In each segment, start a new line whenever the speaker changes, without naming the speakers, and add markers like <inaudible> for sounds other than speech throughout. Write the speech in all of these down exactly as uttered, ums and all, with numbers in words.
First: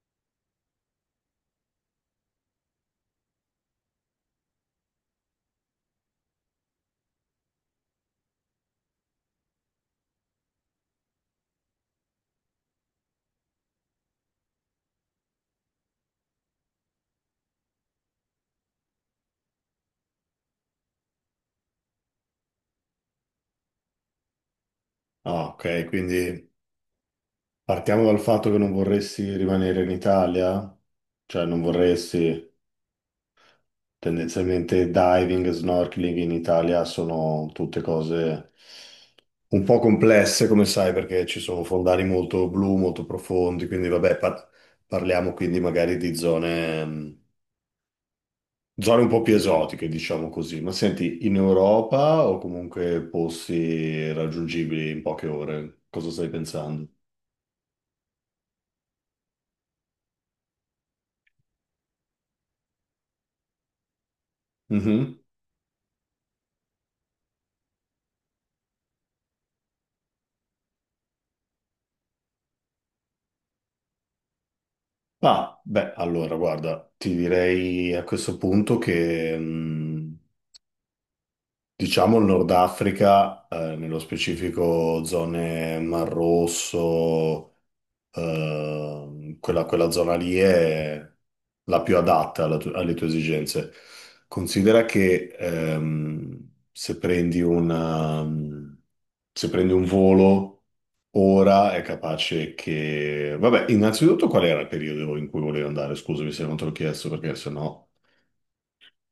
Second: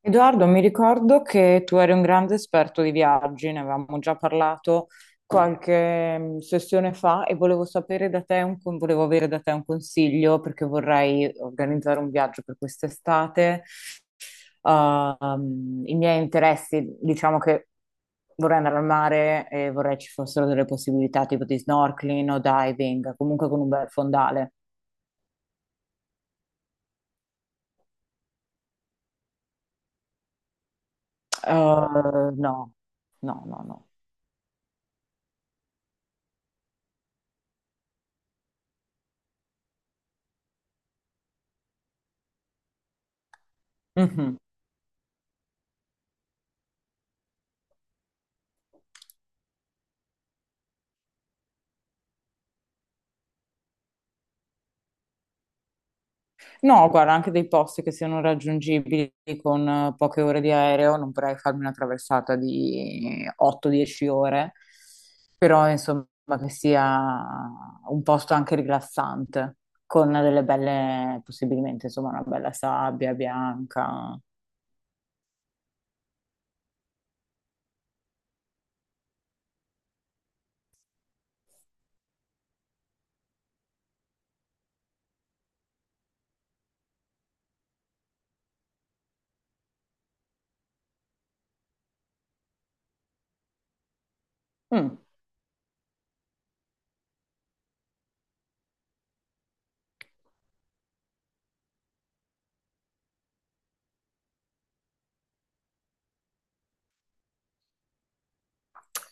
Edoardo, mi ricordo che tu eri un grande esperto di viaggi, ne avevamo già parlato qualche mm, sessione fa e volevo sapere da te un con- volevo avere da te un consiglio perché vorrei organizzare un viaggio per quest'estate. Ehm, I miei interessi, diciamo che vorrei andare al mare e vorrei ci fossero delle possibilità tipo di snorkeling o diving, comunque con un bel fondale.
Ah, ok, quindi partiamo dal fatto che non vorresti rimanere in Italia, cioè non
Eh,
vorresti.
no, no, no, no.
Tendenzialmente diving e snorkeling in Italia sono tutte cose un po' complesse, come sai, perché ci sono fondali molto blu, molto profondi, quindi vabbè,
Mhm.
par- parliamo quindi magari di zone, mh, zone un po' più esotiche, diciamo così. Ma senti, in Europa o comunque posti raggiungibili in poche ore, cosa stai pensando?
No, guarda, anche dei posti che siano raggiungibili con eh, poche ore di aereo, non vorrei farmi una traversata di 8-10 ore,
Mhm.
però insomma che sia un posto anche rilassante, con delle belle, possibilmente insomma una bella sabbia bianca.
Ah, beh, allora guarda, ti direi a questo punto che mh, diciamo il Nord Africa, eh, nello specifico zone Mar Rosso, Ehm, quella, quella zona lì è la più adatta alla tu- alle tue esigenze. Considera
Mm.
che ehm, se prendi una, se prendi un volo ora è capace che... Vabbè, innanzitutto qual era il periodo in cui volevi andare? Scusami se non te l'ho chiesto perché sennò...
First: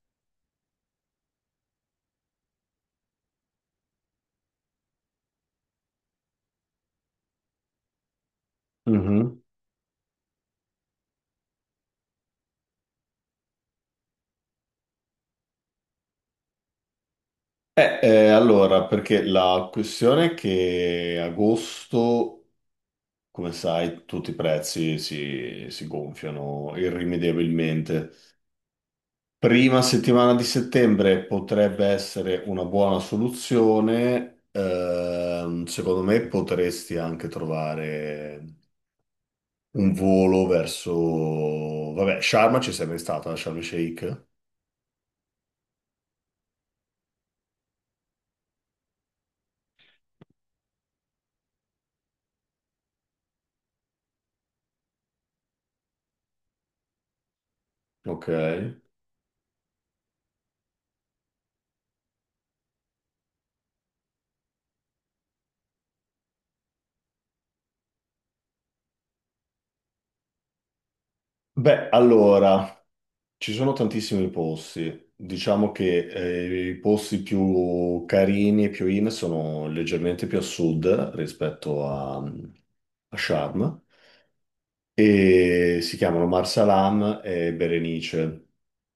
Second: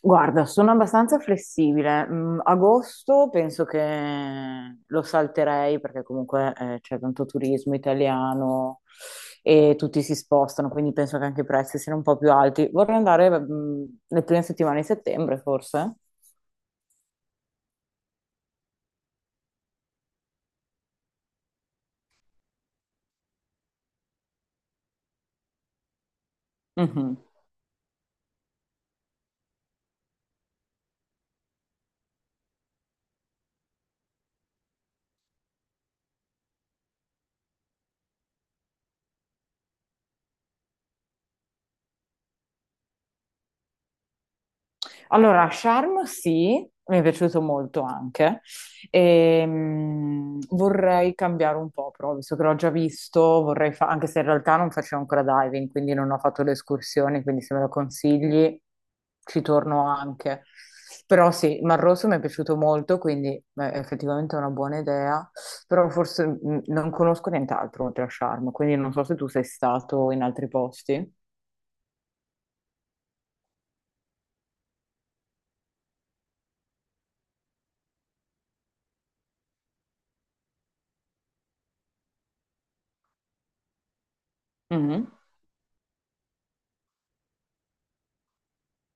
Guarda, sono abbastanza flessibile. Mm, agosto penso che lo salterei perché comunque eh, c'è tanto turismo italiano
Mhm.
e tutti si spostano, quindi penso che anche i prezzi siano un po' più alti. Vorrei andare mm, le prime settimane di settembre, forse.
Eh, eh, allora, perché la questione è che agosto, come sai, tutti i prezzi si, si gonfiano
Mhm.
irrimediabilmente. Prima settimana di settembre potrebbe essere una buona soluzione. Ehm, secondo me potresti anche trovare un volo verso... Vabbè, Sharma ci sei mai stata, Sharm el Sheikh?
Allora, Charm sì, mi è piaciuto molto anche. Ehm, vorrei cambiare un po', però, visto che l'ho già visto, vorrei fa- anche se in realtà non facevo ancora diving, quindi non ho fatto le escursioni, quindi se me lo
Ok.
consigli ci torno anche. Però sì, Mar Rosso mi è piaciuto molto, quindi beh, effettivamente è una buona idea, però forse mh, non conosco nient'altro oltre a Charm, quindi non so se tu sei stato in altri posti.
Beh, allora... Ci sono tantissimi posti, diciamo che eh, i posti più carini e più in sono leggermente più a sud rispetto a, a Sharm
Mhm.
e si chiamano Marsalam e Berenice. Ne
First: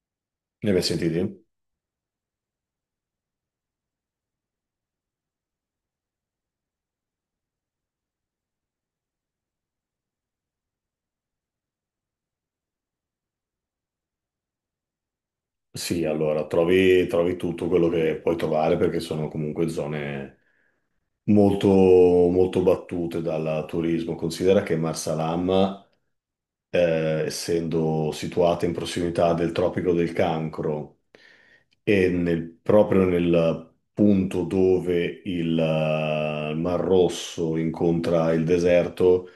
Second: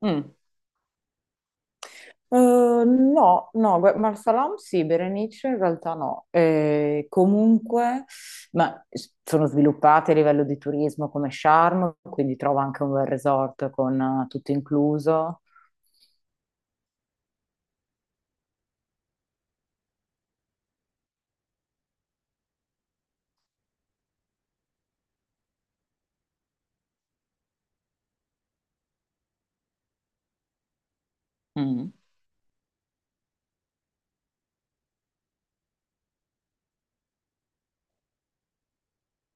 Mm.
hai mai sentiti?
Eh, no, no, gua- Marsalam sì, Berenice in realtà no. Eh, comunque, ma s- sono sviluppate a livello di turismo come Sharm, quindi trovo anche un bel resort con eh, tutto incluso.
Sì, allora trovi, trovi tutto quello che puoi trovare perché sono comunque zone molto, molto battute dal turismo. Considera che Marsalam, eh, essendo situata in prossimità del Tropico del Cancro
Mm.
e nel- proprio nel punto dove il eh, Mar Rosso incontra il deserto,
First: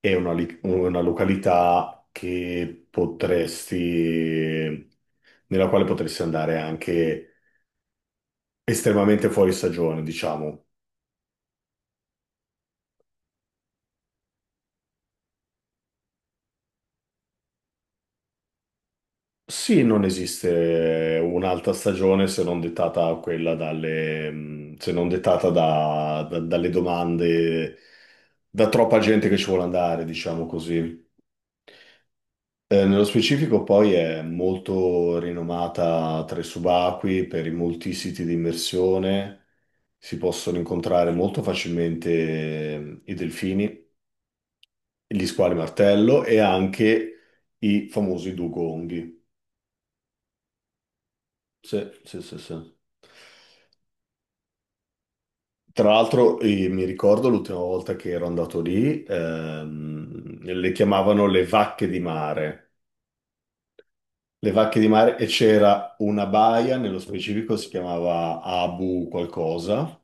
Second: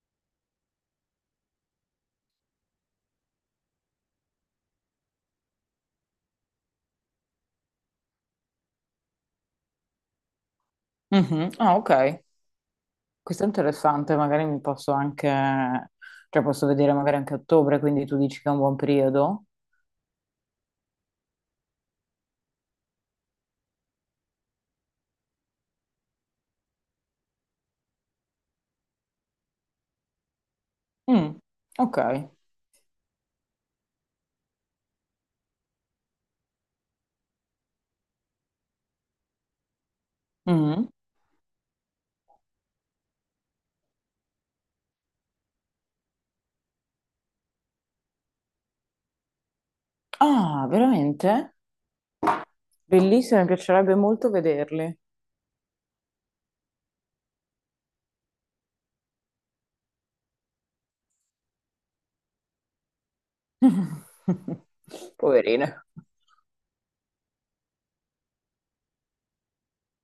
è una, li- una località che potresti, nella quale potresti andare anche estremamente fuori stagione, diciamo.
Mhm. Ah, ok. Questo è interessante, magari mi posso anche, cioè posso vedere magari anche a ottobre, quindi tu dici che è un buon periodo.
Sì, non esiste un'altra stagione se non dettata quella dalle, mh, se non dettata da- da- dalle domande, da troppa gente che ci vuole andare, diciamo così.
Mm. Ok.
Eh, nello specifico poi è molto rinomata tra i subacquei per i molti siti di immersione, si possono
Mhm.
incontrare molto facilmente eh, i delfini, gli squali martello e anche i famosi dugonghi.
Ah, veramente?
Sì, sì, sì, sì.
Bellissimo, mi piacerebbe molto vederli.
Tra l'altro, eh, mi ricordo l'ultima volta che ero andato lì, ehm, le chiamavano le vacche di mare. Le
<laughs>
vacche di mare, e
Poverine.
c'era una baia, nello specifico si chiamava Abu qualcosa,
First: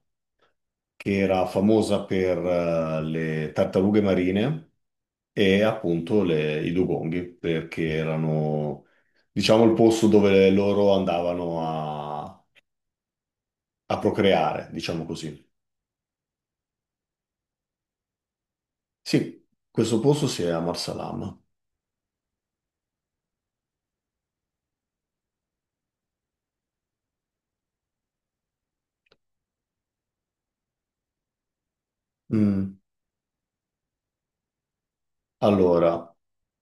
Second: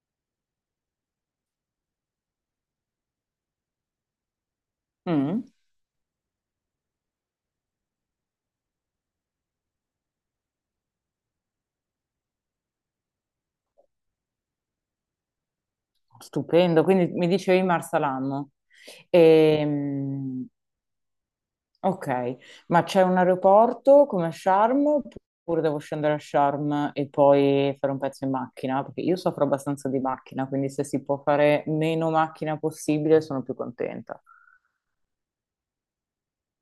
che era famosa per, eh, le tartarughe marine
Mm,
e appunto le- i dugonghi, perché erano, diciamo, il posto dove loro andavano a, a procreare, diciamo così.
Stupendo, quindi mi dicevi Marsalam.
Sì, questo posto si è
Ehm,
a Marsalam.
ok, ma c'è un aeroporto come a Sharm oppure devo scendere a Sharm e poi fare un pezzo in macchina? Perché io soffro abbastanza di macchina, quindi se si può fare meno macchina possibile sono più contenta.
Allora,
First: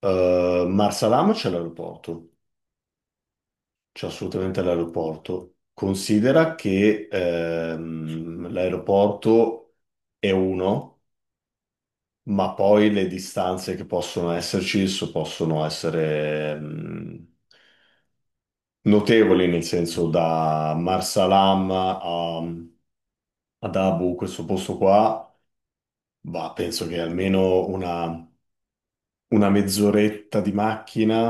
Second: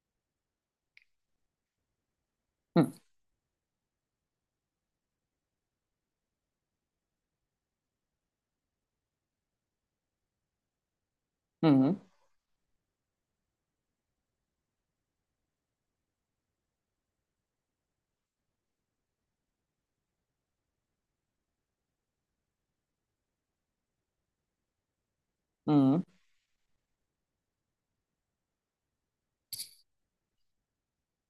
eh, Marsalam c'è l'aeroporto,
Mm,
c'è assolutamente l'aeroporto. Considera che ehm, l'aeroporto è uno,
mm,
ma poi le distanze che possono esserci so- possono essere ehm, notevoli, nel senso da Marsalam a, ad Abu, questo posto qua,
mm.
bah, penso che almeno una una mezz'oretta di macchina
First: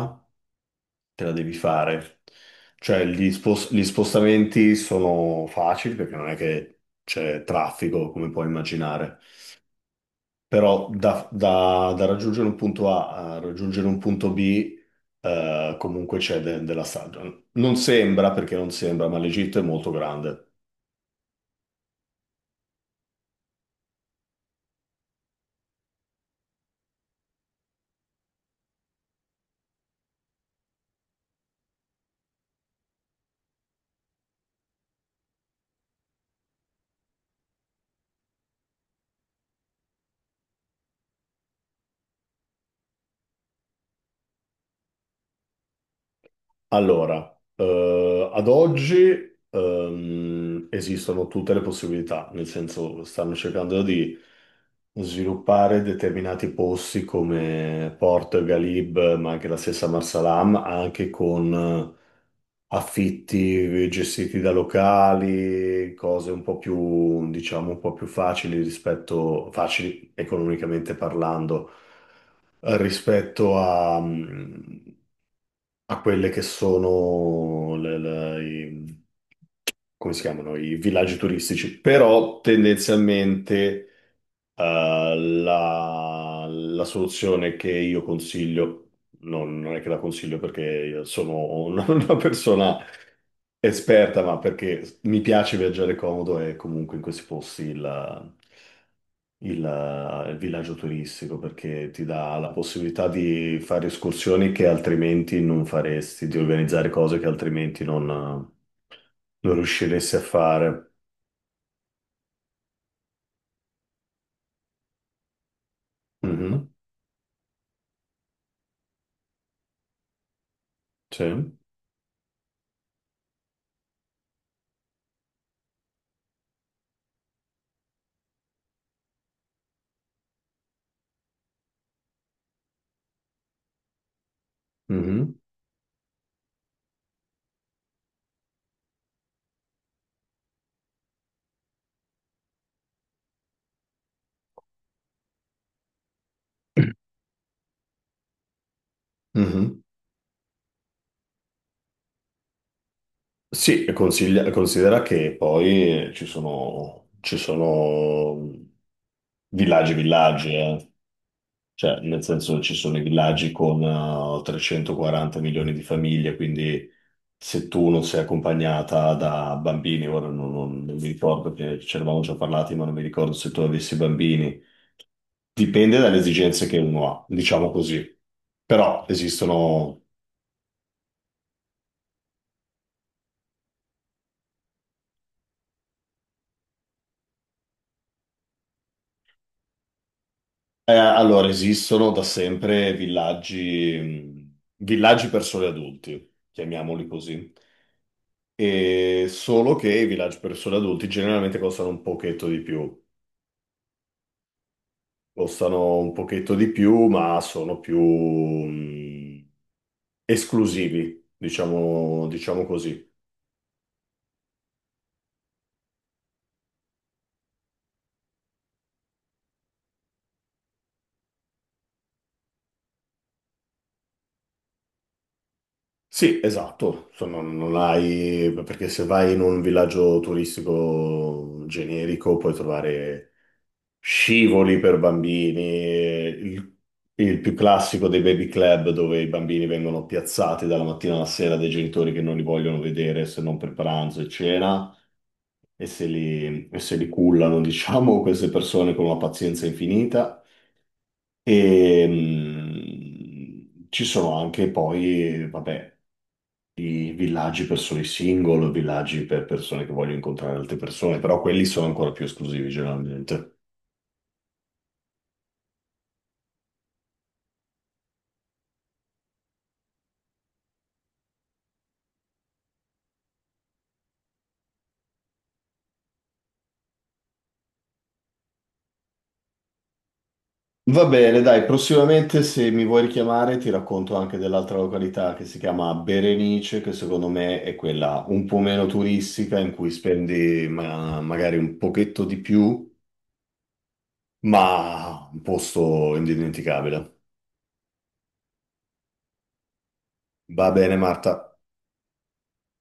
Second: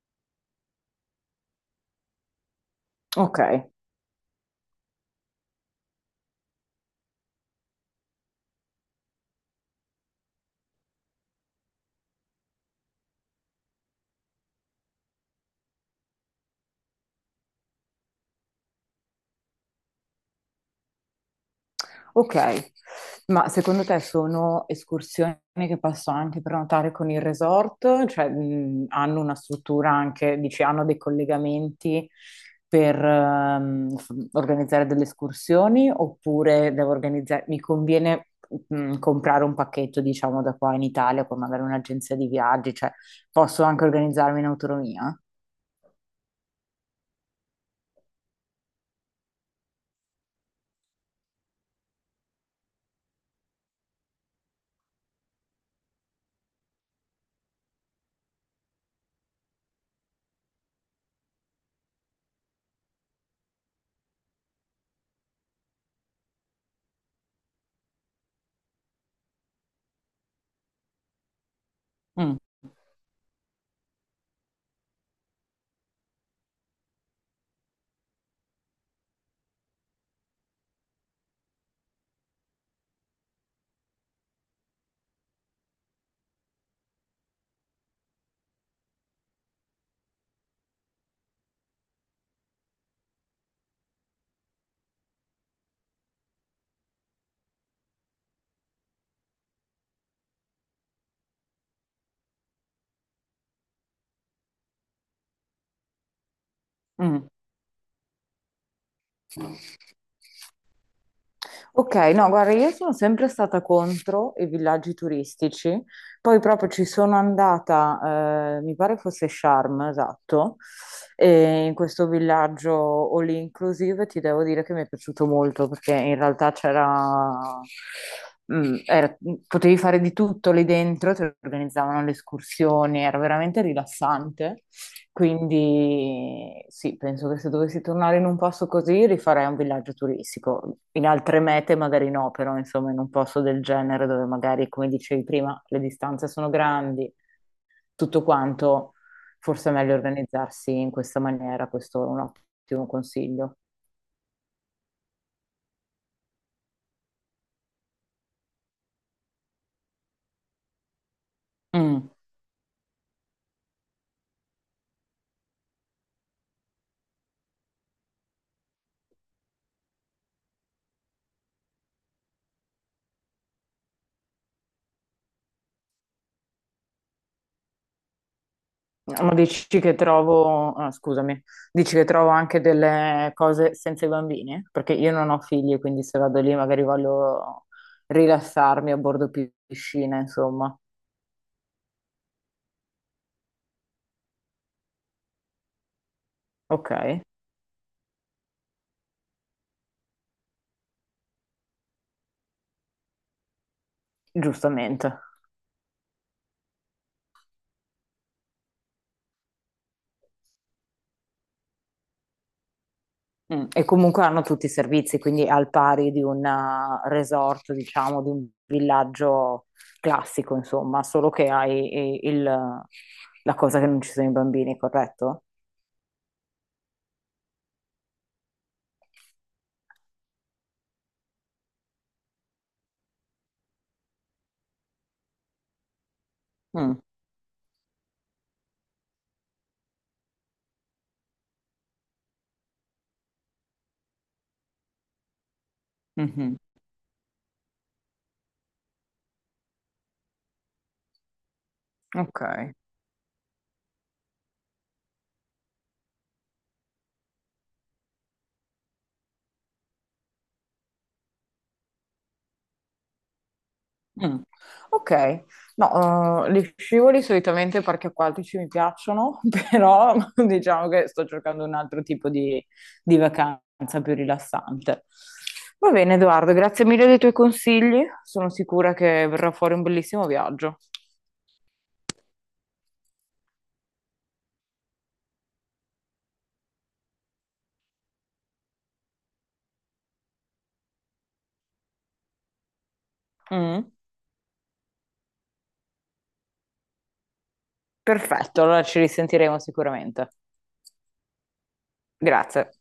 te la devi fare. Cioè, gli
Ok,
spos- gli spostamenti sono facili perché non è che c'è traffico, come puoi immaginare. Però da, da- da raggiungere un punto A a raggiungere un punto B, eh, comunque c'è de- della strada. Non sembra, perché non sembra, ma l'Egitto è molto grande.
Ok, ma secondo te sono escursioni che posso anche prenotare con il resort? Cioè, mh, hanno una struttura anche, dici, hanno dei collegamenti per ehm, f- organizzare delle escursioni oppure devo organizzare, mi conviene mh, comprare un pacchetto, diciamo, da qua in Italia con magari un'agenzia di viaggi, cioè posso anche organizzarmi in autonomia?
Allora, eh, ad oggi ehm, esistono tutte le possibilità, nel senso stanno cercando di sviluppare determinati posti come Porto e Galib, ma anche la stessa Marsalam, anche con eh, affitti gestiti da locali, cose un po' più, diciamo, un po' più facili rispetto, facili economicamente parlando,
Mm,
eh, rispetto a, mm, a quelle che sono le- le- i, come si chiamano, i villaggi turistici, però tendenzialmente eh, la, la soluzione che io consiglio, non, non è che la consiglio perché io sono una, <laughs> una persona esperta, ma perché mi piace viaggiare comodo e comunque in questi posti la- il, eh, il villaggio turistico perché ti dà la possibilità di fare escursioni che altrimenti non faresti, di organizzare cose che altrimenti non, non
mm.
riusciresti a fare.
Ok, no, guarda, io sono sempre stata contro i villaggi turistici, poi proprio
Mhm.
ci sono andata, eh, mi pare fosse Sharm, esatto,
Sì.
e in questo villaggio all inclusive ti devo dire che mi è piaciuto molto perché in realtà c'era, mm, era- potevi fare di tutto lì dentro, ti organizzavano le escursioni, era veramente rilassante.
Mhm,
Quindi sì, penso che se dovessi tornare in un posto così rifarei un villaggio turistico. In altre mete magari no, però insomma in un posto del genere dove magari, come dicevi prima, le distanze sono grandi, tutto quanto, forse è
mhm.
meglio organizzarsi in questa maniera, questo è un ottimo consiglio.
Sì, e consiglia- considera che poi ci sono, ci sono villaggi, villaggi, eh. Cioè,
Mm.
nel senso ci sono i villaggi con eh, trecentoquaranta milioni di famiglie, quindi se tu non sei accompagnata da bambini, ora non, non- non mi ricordo, perché ce ne avevamo già parlati, ma non mi ricordo se tu avessi bambini. Dipende dalle esigenze che uno ha, diciamo così. Però
Ma dici che
esistono,
trovo, ah, scusami, dici che trovo anche delle cose senza i bambini? Perché io non ho figli, quindi se vado lì magari voglio rilassarmi a bordo pi- piscina, insomma.
eh, allora, esistono da sempre villaggi, mh, villaggi per soli adulti,
Ok,
chiamiamoli così. E solo che i villaggi per soli adulti generalmente costano un pochetto di più.
giustamente.
Costano un pochetto di più, ma sono più mh, esclusivi, diciamo, diciamo così.
Mm, E comunque hanno tutti i servizi, quindi al pari di un eh, resort, diciamo, di un villaggio classico, insomma, solo che hai i- il, la cosa che non ci sono i bambini, corretto?
Sì, esatto. Insomma, non non hai, perché se vai in un villaggio turistico generico puoi trovare scivoli per bambini, il,
Mm,
il più classico dei baby club dove i bambini vengono piazzati dalla mattina alla sera dai genitori che non li vogliono vedere se non per pranzo e cena, e se
mhm,
li, e se li cullano, <laughs> diciamo, queste persone con una pazienza infinita. E
Ok.
mh, ci sono anche poi, vabbè, i villaggi per soli single, villaggi per persone che vogliono incontrare altre persone, però quelli sono ancora più esclusivi generalmente.
Mm. Ok, no, eh, li scivoli solitamente parchi acquatici mi piacciono, <laughs> però diciamo che sto cercando un altro tipo di, di vacanza più rilassante. Va bene, Edoardo, grazie mille dei tuoi consigli, sono sicura che verrà fuori un bellissimo viaggio.
Va bene, dai, prossimamente se mi vuoi richiamare ti racconto anche dell'altra località che si chiama Berenice, che secondo me è quella un po' meno turistica, in cui spendi ma- magari un pochetto di più
Mm.
ma un posto indimenticabile.
Perfetto, allora ci risentiremo sicuramente.
Va bene, Marta.
Grazie.